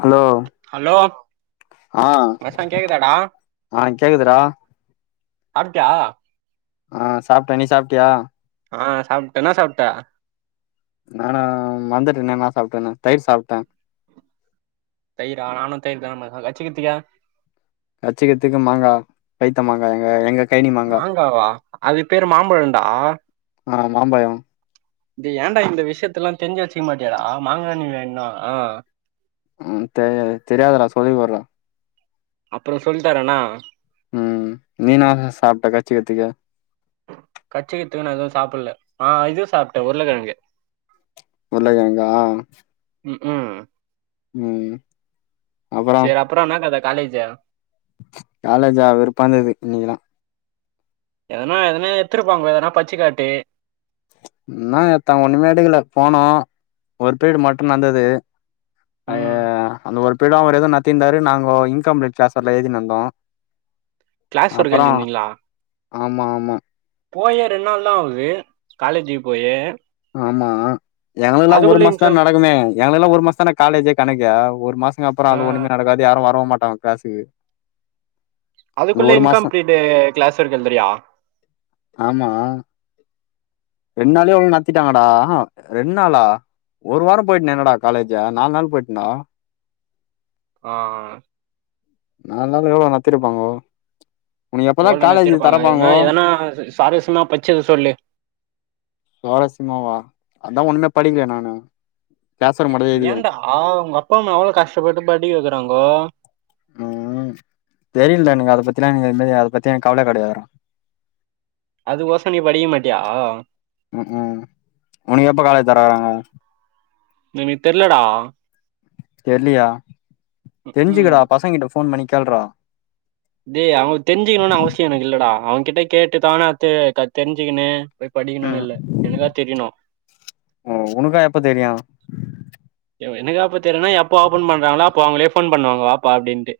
[inaudible] Hello hello ஆஹ் மச்சா கேக்குதாடா ஆஹ் கேக்குதுரா [unintelligible] ஆஹ் சாப்ட்ட நீ சாப்பிட்டியா ஆஹ் சாப்ட்டேனா சாப்ட்டே நானா வந்துட்டேன நான் சாப்பிட்டே தயிர் சாப்பிட்டேன் தயிரா நானும் தயிர் தான கச்ச கத்திக்கா கச்சிக்கிறதுக்கு மாங்காய் கைத்த மாங்காய் எங்க எங்க கைனி மாங்கா மாங்காவா அது பேரு மாம்பழண்டா ஆ மாம்பழோ இது ஏண்டா இந்த விஷயத்த எல்லாம் தெரிஞ்சு வச்சுக்க மாட்டேடா மாங்கணி வேணா ஆஹ் உஹம் தெரிய தெரியாதடா சொல்லி போடுறா அப்புறம் சொல்லிட்டாரேண்ணா உஹம் நீன சாப்பிட்ட கச்சி கத்திக்க கச்சிக்கத்துக்குன்னு எதுவும் சாப்பிடல ஆஹ் இது சாப்பிட்டேன் உருளைக்கிழங்கு உருளைக்கிழங்கா உம் உம் அப்புறம் காலேஜா காலேஜா வெருப்பாந்தது இன்னைக்குல்லாம் எதனா எதனா எத்துிருப்பாங்க எதனா பச்சு காட்டு என்னா எத்த ஒண்ணு போனோம் ஒரு ப்ரீடு மட்டும் நடந்தது அ ம் அந்த வ இப்பட அவர் எதவும் நத்திருந்தாரு நாங்கோ இன்கம்ப்ளீட் க்ளாசர்ல ஏழுதி நடந்தோம் கிளாஸ் ஒருர்கள்ங்களா ஆமா ஆமா போயே ரெண்டு நாள் தா ஆகுது காலேஜுக்கு போயே ஆமா எங்களுக்கெல்லா ஒரு அதுக்குள்ள மாசந் தா இன்க்ளம் நடக்குமே எங்களுக்கெல்லா ஒரு மாசந் தான காலேஜே கணக்கா ஒரு மாசம் அப்பறோ அ ஆ ஒன்னுமே நடக்காது யாரும் வரவு மாட்டாங்க ப காசுக்கு அதுக்குள்ள இன்கம்ப்ளீட் கிளாஸ் இருக்குரியா ஆமா ரெண்டு நாளே எவ்ளவு நத்திட்டாங்கடாஹ ரெண்டு நாளா ஒரு வாரம் போயிட்டனே என்னடா காலேஜ நாலு நாள் போயிட்டேன்டா ஆ நாலு நாள எவ்ளோ நடத்திருப்பாங்கோ உனக்கு எப்பதா எவ்வளவு காலேஜ் நத்திருப்பாங்க என்னா தெறப்பாங்கோ எதனா சுவாரஸ்மா பச்சது சொல்லு சுவாரஸ்யமாவா அதா ஒன்னுமே படிங்களே நானு கிளாஸ் ஒர்க் மட்டுந்தா எழுதிக்கிறே ஏன்டா ஆ உங்க அப்பா அம்மா எவ்வளோ கஷ்டப்பட்டு படிக்க வைக்குறாங்கோ உம் தெரியலடா எனக்கு அத பத்திலாம்ங்க அத பத்தி என கவல கெடயாதுரா அது கோசம் நீ படிக்க மாட்டியா உம் உம் உனக்கு எப்ப காலேஜ் தெரக்றாங்க எனக் தெரிலடா தெர்லயா ம் தெரிஞ்சுக்குடா பசங்கிட்ட ஃபோன் பண்ணி கேள்ரா டேய் அவுங்க தெரிஞ்சுக்கணும்னு அவசியோ எனக் இல்லடா அவங்ககிட்ட கேட்டு தான அ தெரிஞ்சுக்கனு போய் படிக்கணுனு ம் இல்ல என்க்கா தெரியணு ஓ உனக்கா எப்ப தெரியு எனக்கா எப்ப தெரியனா எப்பா ஓபன் பண்றாங்களா அப்போ அவுங்களே ஃபோன் பண்ணுவாங்க வாப்ப அப்டின்ட்டு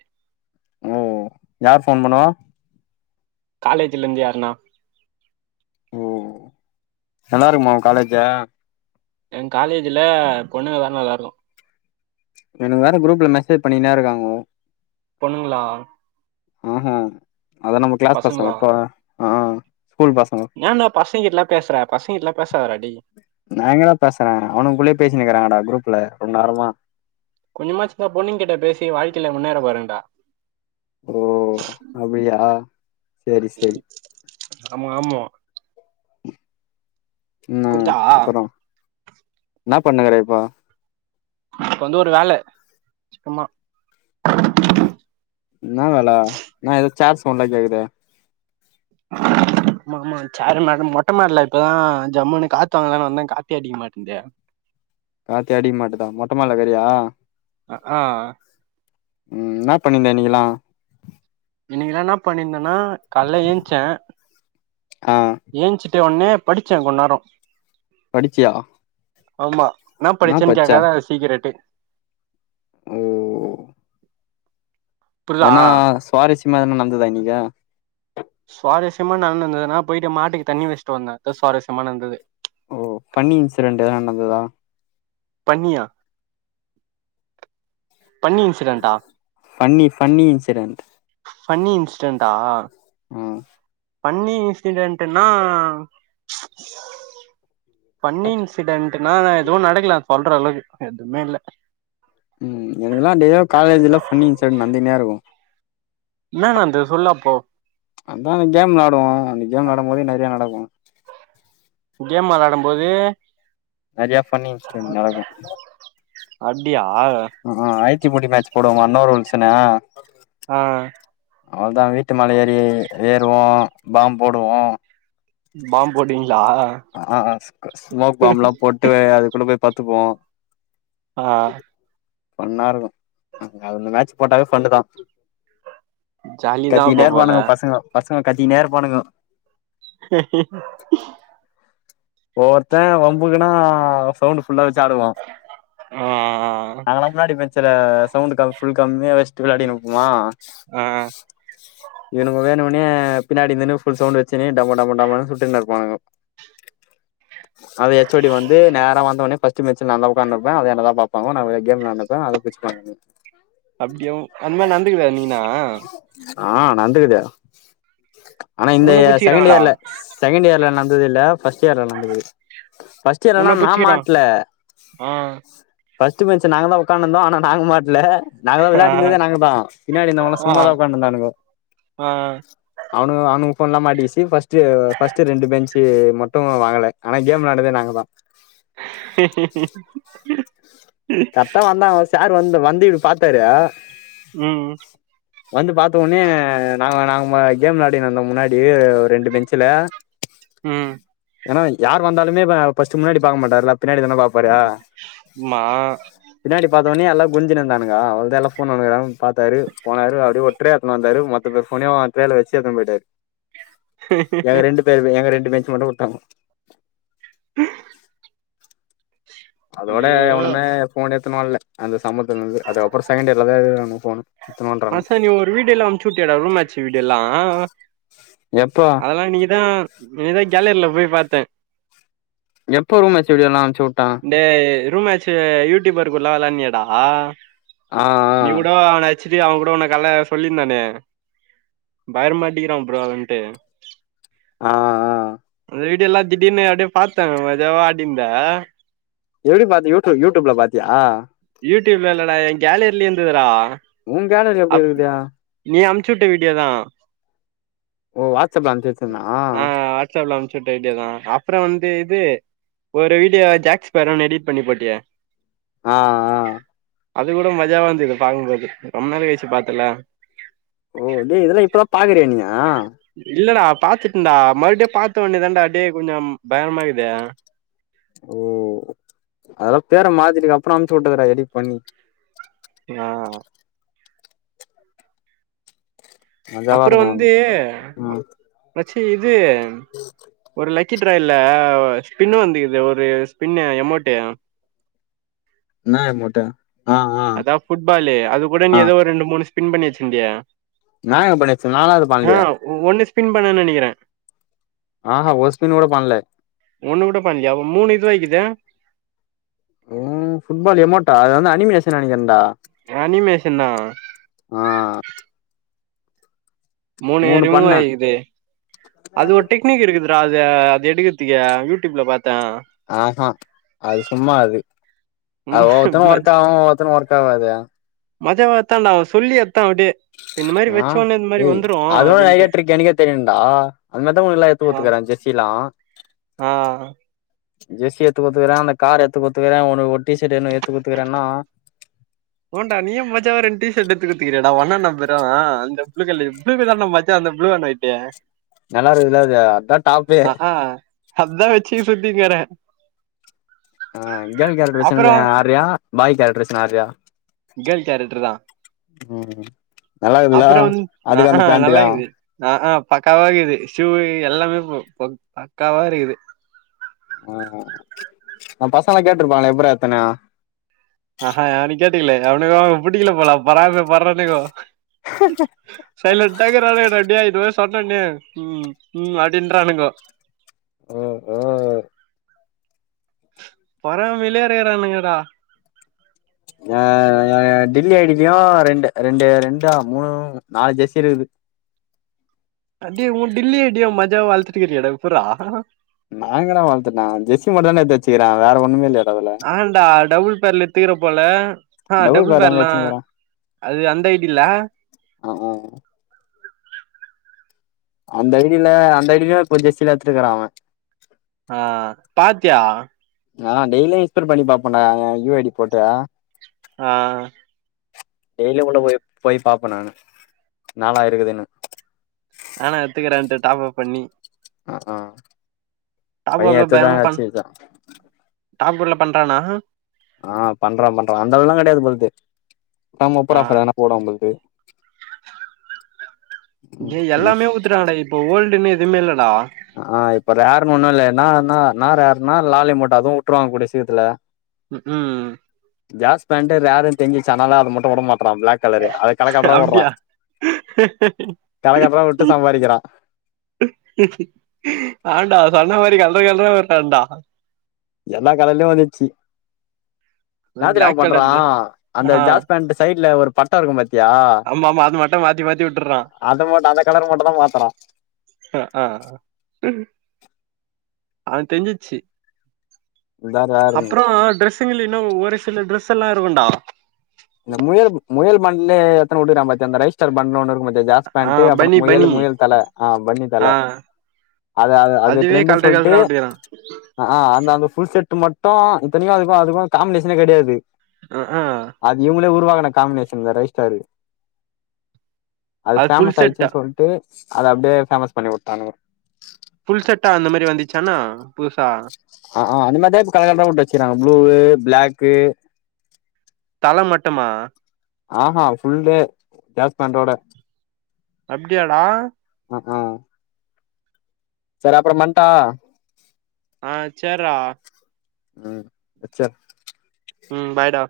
ஓ - யார் ஃபோன் பண்ணுவா? காலேஜ்ல இருந்து யாருனா ஓ நல்லா இருக்குமா உ காலேஜு எ காலேஜ்ல பொண்ணுங்கதா நல்லா இருக்கு எனக்கு வேற குரூப்ல மெசேஜ் பண்ணின்னே இருக்காங்கோ பொண்ணுங்ளா? ஊகு அதா நம்ம கிளாஸ் பசங்க பசங்களா மட்டு ஆ ஸ்கூல் பசங்க ஏன்டா பசங்க கிட்டலாம் பேசுற பசங்க கிட்டலாம் பேசாதடா டேய் நா எங்கடா பேசறே அவனுகளுக்குள்ளயே பேசினுருக்கிறாங்கடா குரூப்ல கொஞ்ச நேரமா கொஞ்சமாச்சு பொண்ணுங்ககிட்ட பேசி வாழ்க்கைல முன்னேற பாருங்கடா ஓ அப்டியா செரி செரி ஆமா ஆமா இன்னா புரியுதா அப்புறோ என்னா பண்ணினுருக்கற இப்போ? இப்ப வந்து ஒரு வேல சும்மா இன்னா வேல? இன்னா எதோ சேர் சவுண்ட்லா கேக்குது ஆமா ஆமா சேரு நக மொட்ட மாடில இப்பதா ஜம்முனு காத்து வாங்கலான்னு வந்தே காத்தே அடிக்க மாட்டேன்து காத்தே அடிக்க மாட்டுதா மொட்ட மாடில இக்கறயா ஆ ஆ ம் என்னா பண்ணினுருந்த நீயெல்லா இன்னக்கி என்னென்னா பண்ணிருந்தே ன்னா கால்ல ஏந்ச்சே ஆ ஏந்ச்சிட்ட ஒட்னே படிச்சே கொஞ்ச நேரோ படிச்சியா? ஆமா என்னா என்ன படிச்சேன்னு படிச்ச கேக்காத அது சீக்ரெட்டு ஓ புரியுதா எதுனா சுவாரஸ் யமா எதுனா நடந்துதா இன்னக்கி சுவாரஸ்யமா நடந்திருந்ததுன்னா போயிட்டு மாட்டுக்கு தண்ணி வச்ட்டு வந்தே அதா சுவாரஸ்யமா நடந்தது ஓ ஃபன்னி இன்சிடென்டு எதா நடந்துதா பன்னியா ஃபன்னி ஃபன்னி இன்சிடென்ட் ஃபன்னி இன்சிடன்டா ம் ஃபன்னி இன்சிடென்ட்டுனா ஃபன்னி இன்சிடென்ட்டுனா னா எதுவு நடக்கல சொல்ற அளவுக்கு எதுமே இல்ல ம் எனக்கலா டெய்லியு காலேஜ்ல ஃபன்னி இன்சிடெண்ட் நடந்துனே இருக் என்னா நடந்துது சொல்லு அப்போ அதா அந்த கேம் விளாடுவோ அந்த கேம் விளாடும் போது நெறைய நடக்கு கேம் வெளயாடம் போது நெறையா ஃபன்னு இன்சிடென்ட் நடக்கு அப்டியா அ ஆ ஆய ச்சி முடி மேச்சி போடுவாங்க ஒன்னவர் ஒன்ஸ்னு ஆ அவ்ளோதான் வீட்டு மேல ஏறி ஏறுவோம் பாம் போடுவோ பாம் போட்டுருவிங் ஆ ஆ ஸ்மோக் பாம்லா போட்டு அதுக்குள்ள போய் பத்துப்போ ஆ ஆ ஃபண்ணா இருக்கும் அங்க அவுங்க மேச்சி போட்டாலே ஃபண்ணு தா ஜாலிதா கத்தினே அப்ப போல இருபானுங்க பசங்கோ பசங் ஆ கத்தினே இருபானுங்கோ ஹ ஒவ்வொருத்தன் வம்புக்குனா சவுண்டு புல்லா வச்சி ஆடுவோம் ஆ நாங்களா முன்னாடி பெ சில சவுண்டு கம் ஃபுல் கம்மியா வச் ட்டு விளயாடினுப்பமா ஆ இவனுங்க வேணும்னே பின்னாடிந்துனு ஃபுல் சவுண்ட் வச்சிகினே டம டம டமனு சுட்டுகினு இருப்பானுங்க அது ஹச் ஓ டி வந்து நேரா வந்த ஒன்னே பஸ்ட் சிம்மி வச்சிக்கினு நா அந்த பக்கம் உக்காந்திருப்பேன் அது என்ன தான் பாப்பாங்க நான் கேம் விளயானு இருப்பேன் அவுங்க புடிச்சிக்குவாங்க என்னய அப்டியோ அந்த மாரி நந்துக்கிதா என்னிக்கினா ஆ நந்துகிதே ஆனா இந்த உன்ன செகண்ட் புச்சிக்கிறாங்களா இயர்ல செகண்ட் இயர்ல நந் து வில்ல பஸ்ட்டு இயர்ல நடந்துக்கிது பஸ்ட்டே இயர்ல உன்ன ஆனா நான் புச்சிக்கிறா மாட்ல ஆ ஃபஸ்ட்டு பெஞ்சி நாங்க தான் உக்காந்துந்தோ ‌ஆனா நாங்க மாட்ல நாங்களா விளையாடி இருந்ததே ஆ நாங்க தான் விளயாடினு இருந்ததே நாங்க தான் பின்னாடி இருந்தவங்கலா ஆ சும்மாதான் உக்காந்துட்டு இருந்தானுங்க ஆ அவனுங்க அவனுங்கோ ஃபோன்லா மாட்டிக்கிச்சி ஃபஸ்ட்டு ஃபஸ்ட்டு ரெண்டு பெஞ்சி மட் டும் வாங்கல ஆனா கேம் விளான்டதே நாங்க தா கரெட்டா வந்தாங்க சாரு வந்து வந்து இப்படி பாத்தாரு ம் வந்து பாத்த ஒன்னே நாங்க நாங்க ம கேம் விளாடினு இந்தோ முன்னாடி ரெண்டு பெஞ்சில ம் ஏன்னா யார் வந்தாலுமே ப ஃபஸ்ட்டு முன்னாடி பாக்க மாட்டாரு இல்ல பின்னாடி தான பாப்பாரு மா பின்னாடி பார்த்த வந்தவுனேயோ எல்லா குஞ்சினுந்தானங்கா அவளதான் எல்லா போன்னையு பாத்தாரு போனரு அப்படியே ஒத்ரே எத்துனு வந்தாரு மோத்த பேரோட போன்னனயும் வச்சு ஏத்து போயிட்டாரு எங்க ரெண்டு பேறுமே எங்க ரெண்டு என்ன ஏஞ்சி மட்டும் உட்டாங்க ஆஹ அதோட எவனுமே போன் எத்துனுவர்ல அந்த சம்மத்துல இருந்து அதுக்கப்புற செகண்ட் இயர்லதான் எடுக்குறாங்க போணு மச்சா நீ ஒரு வீடு எல்லா அம்சூட்டேயோ டா ரூமேச்சு வீடு எல்லாம் ஆஹ்ஹ எப்போ அதெல்லா நீங்கதா நீதான் கேலர்ல போய் பாத்தேன் எப்போ ரூம் எத்தது எல்லா இந்த ரூம்மேச்சி யூடியூபர் கூட நள்ளாத விளான்டியா டா ஆஹ் நீ ஆஹ் அச்சிட்டு அவகக்கூட உன்னை காள்ள சொல்லியிருந்தானே பயகரமா அடிக்கிறா ப்ரோ அப்டின்டு ஆஹ் ஆஹ் வீடியோலா திடீர்னு அப்படியே பார்த்த மஜாவா அடி இருந்த எப்படி பாத்த யூடிப் யூடியூப்ல பாத்தியா யூடியூப்ல இல்லடா என் கேலர்லியோ இருந்துதுடா ஊம் கேலரி எப்டி இருக்குதா அம்சுட்ட வீடியோ தான் ஓ வாட்ஸ்அப்ல அம்ச்சு வச்சிருந்தா ஆ ஆஹ் வாட்ஸ்அப்ல அம்ச்சுட்ட வீடியா தான் அப்புறம் வந்து இது ஒரு வீடியோ ஜாக்ஸ் பேரும்னு எடிட் பண்ணி போட்டியே ஆஹ் ஆஹ் அது கூட மஜாவ வ இருந்துது பார்கும்போது ரொம்ப நேரச்ச பாத்தல ஓ டேய் இதெல்லாம் இப்பதான் பாக்குறேன் நீங்க ம் இல்லடா பாத்துட்டேன்டா மறுபடியும் பா்த்தோடனே தண்டா அப்டியே கொஞ்சம் பயமாருக்குது ஓ அதெல்லாம் பேற மாத்திட்டு அப்புறம் அனுப்ச்சு விட்டுக்றேன் எடிட் பண்ணி யான் மஜாவா அப்புறோ இருக்கும் அது ம் சேரி இது ஒரு லச் கி ட்ரயல்ல ஸ்பின் வந்து இது ஒரு ஸ்பின் எமோட் இந்நா எமோட்டு ஆ ஆ அதா ஃபுட்பாலு அது கூட ஆ நீ ஏதோ ரெண்டு முணு ஸ் பின் பண்ணி வச்சுந்தியே நா என்ன பண்ணிவச்சேன் நாலா எதும் பண்லயே பின் பண்ணன் நெனக்கிறே ஆஹா ஒரு ஸ்பின் கூட பண்ல ஒண்ணு கூட பண்ணலியா அப்ப மூணு இதுவாக்கிது ஓ ஃபுட்பால் எமோட்டா அது வந்து அனிமேஷன் நெனக்கிறன்டா அனிமேஷனா ஆ மூணே மூணு ரிமூவ் பண்ணே ஆய்கிது அது ஒரு டெக்னிக் இருக்குதுடா த அது எடுக்கத்துக்கு யூடூப்ல பாத் ஆ ஹங் அது சும்மா அது ஆ ஒவ்வொருத்தன் ஒர்க் ஆவும் ஒவ்வொருத்தனு ஒர்க் ஆவாது மஜாவத்தாண்டா அவ சொல்லி எத்தா அப்டியே இப்ப இந்த மாரி ஆ வச்ச உடனே இந்த மாரி ஏய் வந்துரு அதுவு அப்டின்ட்டு ஐடியா டிரிக் எனக்கே தெரியுண்டா அது மாரிதா உங்களுக்குல்லா எடுத்து ஆ குத்துக்கறாங் ஜெர்சிலாம் ஆ ஜெர்ஸி ஏத்து குடுத்துக்கறா அவனுக்கு கார் ஏத்து குடுத்துக்கறான் ஒனக்கு ஒரு டீஷட் ஒன்னு எத்து குடுத்துக்குறான்னா தா அவ அண்ண நம்பரும் அந்த ப்ளூ கலர் புளூ கலர் நா மச்சா அந்த புளூட நைட்டு நல்லா இருக்துல அது அதா டாப்பே ஆஹா அதா வச்சி சுத்திங்கறேன் ஆ கேர்ள் கேரட்டர் வேஷம் ஆடுரியா பாய் கேரட்டர் வேஷ் ஆடுரியா கேர்ள் கேரட்டர் தான் ம் நல்லா இருக்குதுல அப்றோ வந் அ அதுக்கு அந்த ஆ நல்ல பேண்ட்டுக்கா கேள்வி அ ஆ பக்காவா இகுது ஷூ எல்லாமே ப்ரோ ப பக்காவா இருகுது ஆ நம் பசங்கலா கேட்ருபாங்களே எப்ரா எத்தனு அ ஹா அவன கேட்டிங்ளே அவனுக் ஒங் புடிக்ல போல பொறாம பற்றானுங்கோ சைலண்டா இருக்ரா ரெடியா இருவஸ் சொன்னேனே உம் உம் அப்டின்றானுங்கோ [inaudible] பறம் வெளியேறகறானுங்கடா அஹ் எ டில்லி ஐடிலயும் ரெண்டு ரெண்டு ரெண்டா மூணு நாலு ஜெசி இருகுது [unintelligible] நாங்க நா வளத்துட்டான் ஜெஸி மட்டுதான்டா எத்து வச்சுக்கிறன் வேற ஒண்ணுமே இல் [inaudible] தீர போல ஆஹ் டபுள் பேர் எங்க பேர்லாம் வச்சுனுக்கிறே அது அந்த ஐடில்ல ஆ ஆ அந்த ஐடில அந்த ஐடில கொஞ்சம்சில எத்துகுறான் அவன் ஆஹ் பாத்யா ஆஹ டெய்லியும் இன்ஸ்பெ்ட பண்ணி பாப்பண்டா யு ஐடி போட்டு ஆஹ் டெய்லி உள்ள போய் போய் பாப்பேன் நானு நாளாயிருக்குதுனு நானா எத்துக்குறேன்ட்டு டாப்பாப் பண்ணி ஆஹ் ஆஹ் டாப் [unintelligible] டாப்புல பண்றானா ஆஹ் பண்றோம் பண்றோம் அந்த அளவுலாம் கிடையாது போலது ஆ [unintelligible] நீ போல்து எல்லாமே ஊதறங்கடா இப்ப ஓல்டுனு எதுமேல்லடா ஆஹ் இப்ப ரேருனு ஒன்னுல்ல [unintelligible] ம் [unintelligible] பிளாக் கலரு அத களை கட்டுரா அப்டியா உடுறான் கள கட்டுரா உட்டு சம்பாறிக்கிறான் ஆண்டா சொன்ன மாரி கலற கலற உறான்டா எல்லா கலயிலயும் வந்துச்சு [unintelligible] பிளாக் பட்டா கலர்ல இருக்கும் பத்தி ஆமாமா அது மட்டும் மாத்தி மாத்தி உட்டுற்றான் அத மட்டு அந்த கலர் மட்டுந்தா மாத்தறா ஆஹ் தெஞ்சிச்சு இதான் ரேற்னு இன்னும் ஒரு சில டிரரெஸ் எல்லாம் இருக்கும்ண்டா மண்லே எத்த உட்டுக்கறா பாத்தியா அந்த ரைஸ் ஸ்டார் பன்னு ஒன்னு இருக்கு பாத் த ஜாஸ் ஆ பேண்ட் அப்புறோ பனி முயலு பனி முயலு தல ஆ ஃபன்னி ஆ தல அத அத அது அதுவே எடுத்துறண்டு கல்ற சொல்ட்டு கல்ற ஓட்டிக்கிறா அ அ அந்த அந்த ஃபுல் செட் மட் தோ இத்திக்கு அதுக்கு அதுக்கு காமினேஷனே கெடையாது ஆ ஆ அது இவங்களே உருவாகன காம்பினேஷன் இந்த ரைஸ்டாரு அது ஃபுல் ஃபேமஸ் செட்டா ஆயிடுச்சுன்னு சொல்ட்டு அத அப்பிடியே பேஃபேமஸ் பண்ணிவுட்டானுங்க ஃபுல் செட்டா அந்த மாரி வந்துச்சானா புதுசா ஆ அந்த மாரிதா கலகதாவுட்டு வச்சுறாங்க ப்ளூ பிளாக்கு பழம் மட்டுமா ஆ ஃபுல்லு டேஸ் பேண்டோட அப்பிடியாடா ஆ சேரி அப்புறம் பண்டா ஆ சேரா ம் ச்சா ம் பாய்டா